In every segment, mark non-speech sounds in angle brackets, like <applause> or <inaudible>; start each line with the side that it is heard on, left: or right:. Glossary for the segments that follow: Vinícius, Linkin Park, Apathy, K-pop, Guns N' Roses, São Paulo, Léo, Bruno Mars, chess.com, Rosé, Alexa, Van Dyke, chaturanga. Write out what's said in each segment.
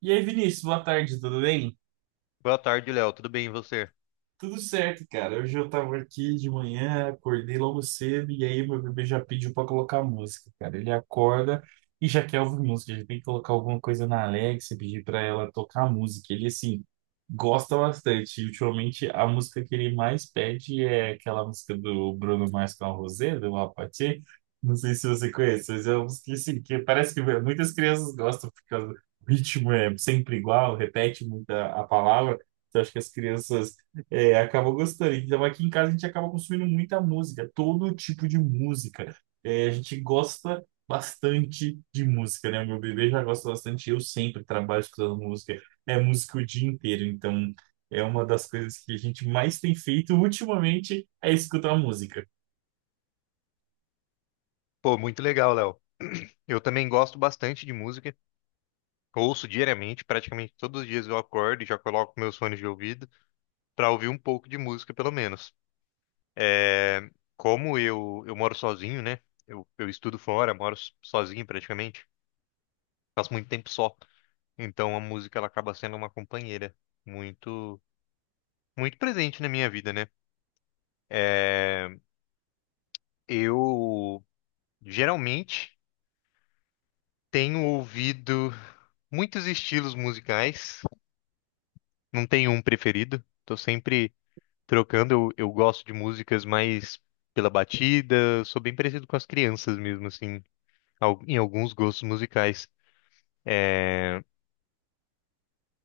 right: E aí, Vinícius, boa tarde, tudo bem?
left: Boa tarde, Léo. Tudo bem, e você?
right: Tudo certo, cara. Hoje eu tava aqui de manhã, acordei logo cedo e aí meu bebê já pediu pra colocar música, cara. Ele acorda e já quer ouvir música, já tem que colocar alguma coisa na Alexa, pedir pra ela tocar música. Ele, assim, gosta bastante. E, ultimamente a música que ele mais pede é aquela música do Bruno Mars com a Rosé, do Apathy. Não sei se você conhece, mas é uma música assim, que parece que muitas crianças gostam por causa do ritmo é sempre igual, repete muita a palavra. Então, acho que as crianças acabou gostando. Então, aqui em casa a gente acaba consumindo muita música, todo tipo de música. É, a gente gosta bastante de música, né? O meu bebê já gosta bastante, eu sempre trabalho escutando música. É música o dia inteiro, então é uma das coisas que a gente mais tem feito <laughs> ultimamente é escutar música.
left: Pô, muito legal, Léo. <clears throat> Eu também gosto bastante de música. Ouço diariamente, praticamente todos os dias eu acordo e já coloco meus fones de ouvido para ouvir um pouco de música, pelo menos. É, como eu moro sozinho, né? Eu estudo fora, moro sozinho praticamente. Faço muito tempo só. Então a música ela acaba sendo uma companheira muito, muito presente na minha vida, né? É, eu geralmente tenho ouvido muitos estilos musicais, não tenho um preferido, tô sempre trocando. Eu gosto de músicas mais pela batida, sou bem parecido com as crianças mesmo, assim, em alguns gostos musicais. É,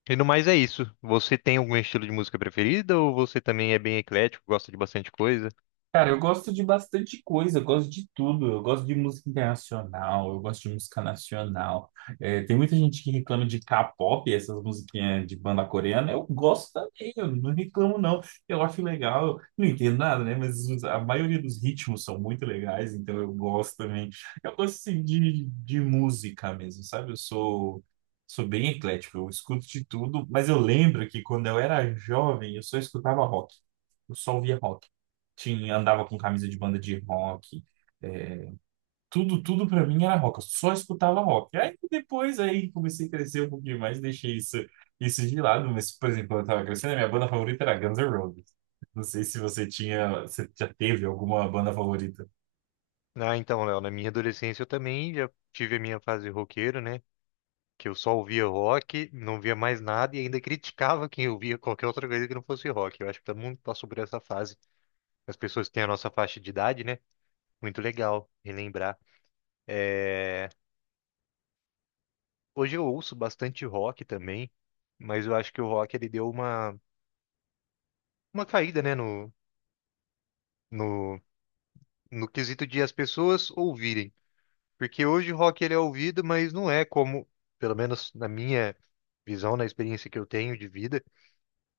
left: E no mais é isso. Você tem algum estilo de música preferida ou você também é bem eclético, gosta de bastante coisa?
right: Cara, eu gosto de bastante coisa, eu gosto de tudo. Eu gosto de música internacional, eu gosto de música nacional. É, tem muita gente que reclama de K-pop, essas musiquinhas de banda coreana. Eu gosto também, eu não reclamo não. Eu acho legal, não entendo nada, né? Mas a maioria dos ritmos são muito legais, então eu gosto também. Eu gosto assim, de música mesmo, sabe? Eu sou. Sou bem eclético, eu escuto de tudo, mas eu lembro que quando eu era jovem, eu só escutava rock. Eu só ouvia rock tinha, andava com camisa de banda de rock. é, Tudo, tudo para mim era rock. Eu só escutava rock. Aí depois aí comecei a crescer um pouquinho mais, deixei isso de lado. Mas, por exemplo, quando eu tava crescendo, a minha banda favorita era Guns N' Roses. Não sei se você tinha, você já teve alguma banda favorita.
left: Ah, então, Léo, na minha adolescência eu também já tive a minha fase roqueiro, né? Que eu só ouvia rock, não via mais nada e ainda criticava quem ouvia qualquer outra coisa que não fosse rock. Eu acho que todo mundo passou por essa fase. As pessoas que têm a nossa faixa de idade, né? Muito legal relembrar. É, hoje eu ouço bastante rock também, mas eu acho que o rock ele deu uma caída, né, no, no quesito de as pessoas ouvirem. Porque hoje o rock ele é ouvido, mas não é como, pelo menos na minha visão, na experiência que eu tenho de vida,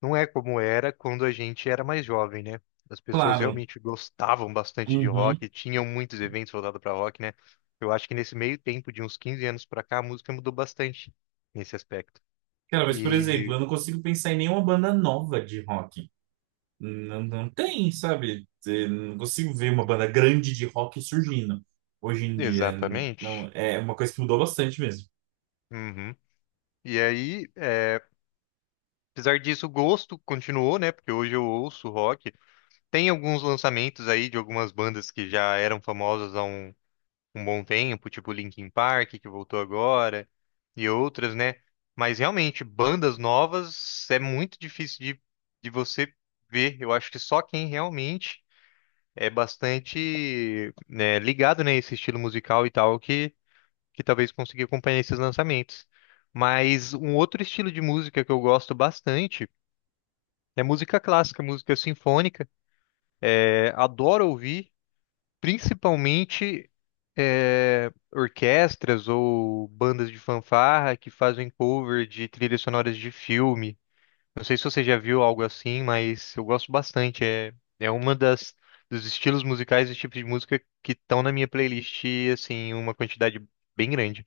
left: não é como era quando a gente era mais jovem, né? As pessoas
right: Claro.
left: realmente gostavam bastante de
right: Uhum.
left: rock, tinham muitos eventos voltados para rock, né? Eu acho que nesse meio tempo, de uns 15 anos para cá, a música mudou bastante nesse aspecto.
right: Cara, mas por exemplo,
left: E
right: eu não consigo pensar em nenhuma banda nova de rock. Não, não tem, sabe? Não consigo ver uma banda grande de rock surgindo hoje em dia. Não,
left: Exatamente.
right: é uma coisa que mudou bastante mesmo.
left: Uhum. E aí, é, apesar disso, o gosto continuou, né? Porque hoje eu ouço rock. Tem alguns lançamentos aí de algumas bandas que já eram famosas há um bom tempo, tipo Linkin Park, que voltou agora, e outras, né? Mas realmente, bandas novas é muito difícil de você ver. Eu acho que só quem realmente é bastante, né, ligado, né, esse estilo musical e tal, que talvez consiga acompanhar esses lançamentos. Mas um outro estilo de música que eu gosto bastante é música clássica, música sinfônica. É, adoro ouvir. Principalmente é, orquestras ou bandas de fanfarra que fazem cover de trilhas sonoras de filme. Não sei se você já viu algo assim, mas eu gosto bastante. É, é uma das dos estilos musicais e tipos de música que estão na minha playlist, assim, uma quantidade bem grande.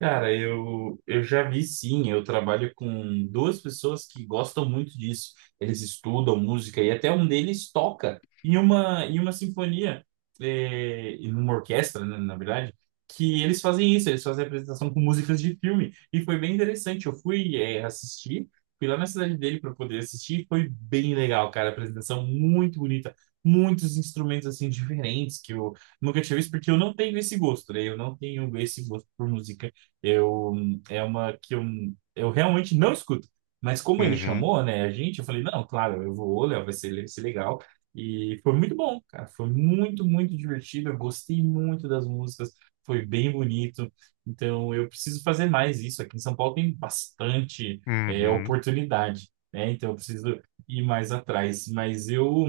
right: Cara, eu já vi sim. Eu trabalho com duas pessoas que gostam muito disso. Eles estudam música e até um deles toca em uma sinfonia, em uma orquestra, né, na verdade, que eles fazem isso. Eles fazem apresentação com músicas de filme. E foi bem interessante. Eu fui, assistir, fui lá na cidade dele para poder assistir. E foi bem legal, cara. A apresentação muito bonita. Muitos instrumentos assim diferentes que eu nunca tinha visto, porque eu não tenho esse gosto, né? Eu não tenho esse gosto por música eu, é uma que eu realmente não escuto. Mas como ele
left: Uhum,
right: chamou, né, a gente, eu falei, não, claro, eu vou, Léo, vai ser legal. E foi muito bom, cara. Foi muito, muito divertido. Eu gostei muito das músicas. Foi bem bonito. Então, eu preciso fazer mais isso. Aqui em São Paulo tem bastante,
left: uhum,
right: oportunidade, né? Então, eu preciso ir mais atrás. Mas eu...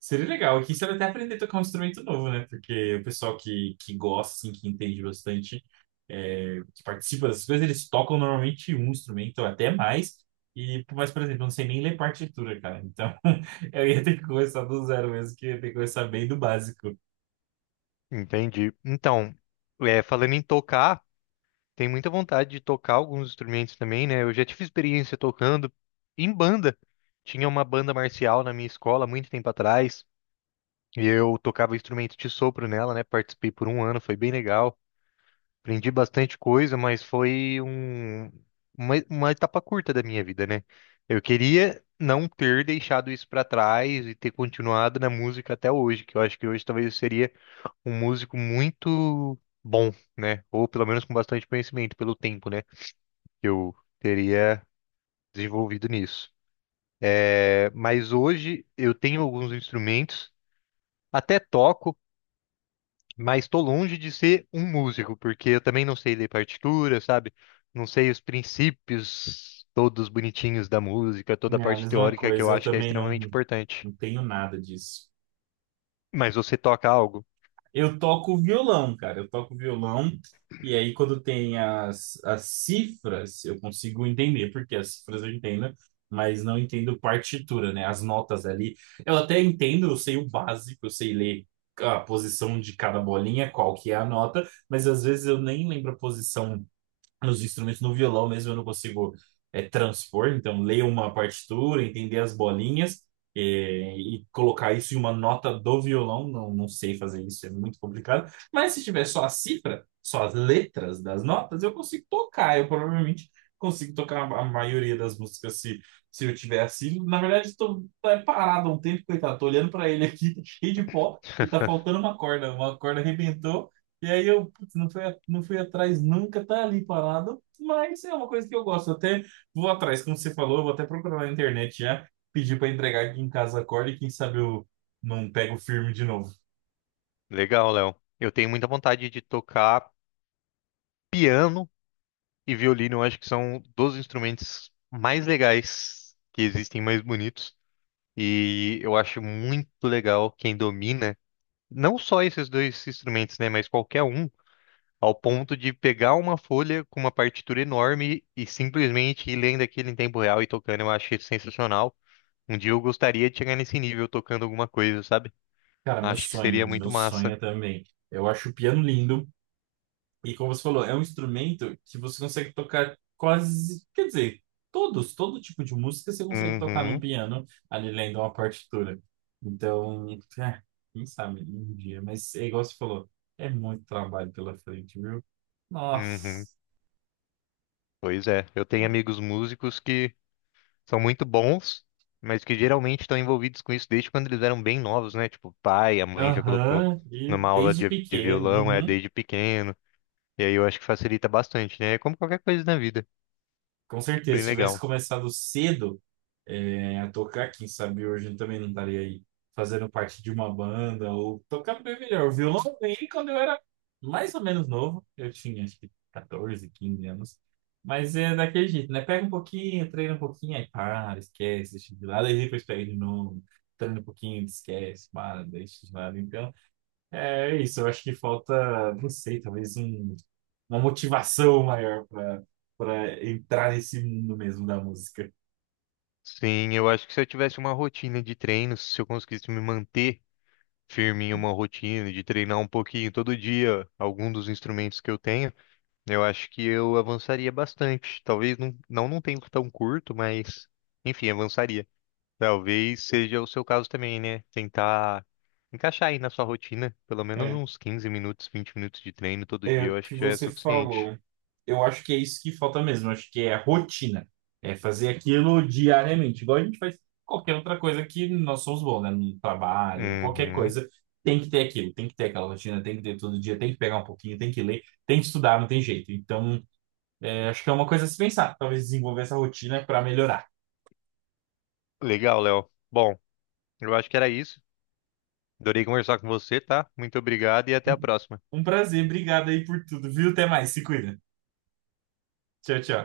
right: Seria legal. Aqui você vai até aprender a tocar um instrumento novo, né? Porque o pessoal que gosta, assim, que entende bastante, que participa dessas coisas, eles tocam normalmente um instrumento, ou até mais. E, mas, por exemplo, eu não sei nem ler partitura, cara. Então, <laughs> eu ia ter que começar do zero mesmo, que eu ia ter que começar bem do básico.
left: entendi. Então, é, falando em tocar. Tem muita vontade de tocar alguns instrumentos também, né? Eu já tive experiência tocando em banda. Tinha uma banda marcial na minha escola muito tempo atrás, e eu tocava instrumento de sopro nela, né? Participei por um ano, foi bem legal. Aprendi bastante coisa, mas foi uma etapa curta da minha vida, né? Eu queria não ter deixado isso pra trás e ter continuado na música até hoje, que eu acho que hoje talvez eu seria um músico muito bom, né? Ou pelo menos com bastante conhecimento pelo tempo, né? Que eu teria desenvolvido nisso. É, mas hoje eu tenho alguns instrumentos, até toco, mas estou longe de ser um músico, porque eu também não sei ler partitura, sabe? Não sei os princípios todos bonitinhos da música, toda a
right: É a
left: parte
right: mesma
left: teórica que eu
right: coisa, eu
left: acho que é
right: também não,
left: extremamente importante.
right: não tenho nada disso.
left: Mas você toca algo?
right: Eu toco violão, cara. Eu toco violão. E aí, quando tem as cifras, eu consigo entender, porque as cifras eu entendo, mas não entendo partitura, né? As notas ali. Eu até entendo, eu sei o básico, eu sei ler a posição de cada bolinha, qual que é a nota, mas às vezes eu nem lembro a posição nos instrumentos, no violão mesmo eu não consigo transpor, então ler uma partitura, entender as bolinhas e colocar isso em uma nota do violão, não, não sei fazer isso, é muito complicado, mas se tiver só a cifra, só as letras das notas, eu consigo tocar, eu provavelmente consigo tocar a maioria das músicas se eu tiver assim, na verdade estou parado há um tempo, coitado, tô olhando para ele aqui, <laughs> tá cheio de pó, e tá
left: <laughs>
right: faltando uma corda arrebentou, e aí eu putz, não fui, não fui atrás nunca, tá ali parado, mas é uma coisa que eu gosto. Eu até vou atrás, como você falou, eu vou até procurar na internet já, pedir para entregar aqui em casa a corda e quem sabe eu não pego firme de novo.
left: Legal, Léo. Eu tenho muita vontade de tocar piano e violino. Eu acho que são dos instrumentos mais legais que existem, mais bonitos. E eu acho muito legal quem domina não só esses dois instrumentos, né, mas qualquer um, ao ponto de pegar uma folha com uma partitura enorme e simplesmente ir lendo aquilo em tempo real e tocando. Eu acho isso sensacional. Um dia eu gostaria de chegar nesse nível tocando alguma coisa, sabe?
right: Cara,
left: Acho que seria muito
right: meu
left: massa.
right: sonho também. Eu acho o piano lindo, e como você falou, é um instrumento que você consegue tocar quase, quer dizer, todos, todo tipo de música você consegue tocar num
left: Uhum,
right: piano ali lendo uma partitura. Então, é, quem sabe um dia, mas é igual você falou, é muito trabalho pela frente, viu?
left: uhum.
right: Nossa.
left: Pois é, eu tenho amigos músicos que são muito bons, mas que geralmente estão envolvidos com isso desde quando eles eram bem novos, né? Tipo, o pai, a mãe já colocou
right: Aham, e
left: numa aula
right: desde
left: de
right: pequeno.
left: violão, é
right: Uhum.
left: desde pequeno. E aí eu acho que facilita bastante, né? É como qualquer coisa na vida.
right: Com certeza,
left: Bem
right: se tivesse
left: legal.
right: começado cedo a tocar, quem sabe hoje eu também não estaria aí fazendo parte de uma banda ou tocando bem melhor. O violão eu ganhei quando eu era mais ou menos novo, eu tinha acho que 14 15 anos. Mas é daquele jeito, né? Pega um pouquinho, treina um pouquinho, aí para, esquece, deixa de lado, aí depois pega de novo, treina um pouquinho, esquece, para, deixa de lado. Então. É isso, eu acho que falta, não sei, talvez uma motivação maior para entrar nesse mundo mesmo da música.
left: Sim, eu acho que se eu tivesse uma rotina de treinos, se eu conseguisse me manter firme em uma rotina de treinar um pouquinho todo dia algum dos instrumentos que eu tenho, eu acho que eu avançaria bastante. Talvez não num tempo tão curto, mas enfim, avançaria. Talvez seja o seu caso também, né? Tentar encaixar aí na sua rotina pelo menos
right: É,
left: uns 15 minutos, 20 minutos de treino todo
right: é
left: dia,
right: o
left: eu acho
right: que
left: que já é
right: você
left: suficiente.
right: falou. Eu acho que é isso que falta mesmo. Eu acho que é a rotina. É fazer aquilo diariamente, igual a gente faz qualquer outra coisa que nós somos bons, né? No trabalho, qualquer
left: Uhum.
right: coisa. Tem que ter aquilo, tem que ter aquela rotina, tem que ter todo dia, tem que pegar um pouquinho, tem que ler, tem que estudar, não tem jeito. Então, acho que é uma coisa a se pensar. Talvez desenvolver essa rotina para melhorar.
left: Legal, Léo. Bom, eu acho que era isso. Adorei conversar com você, tá? Muito obrigado e até a
right: Um,
left: próxima.
right: um prazer, obrigado aí por tudo, viu? Até mais, se cuida. Tchau, tchau.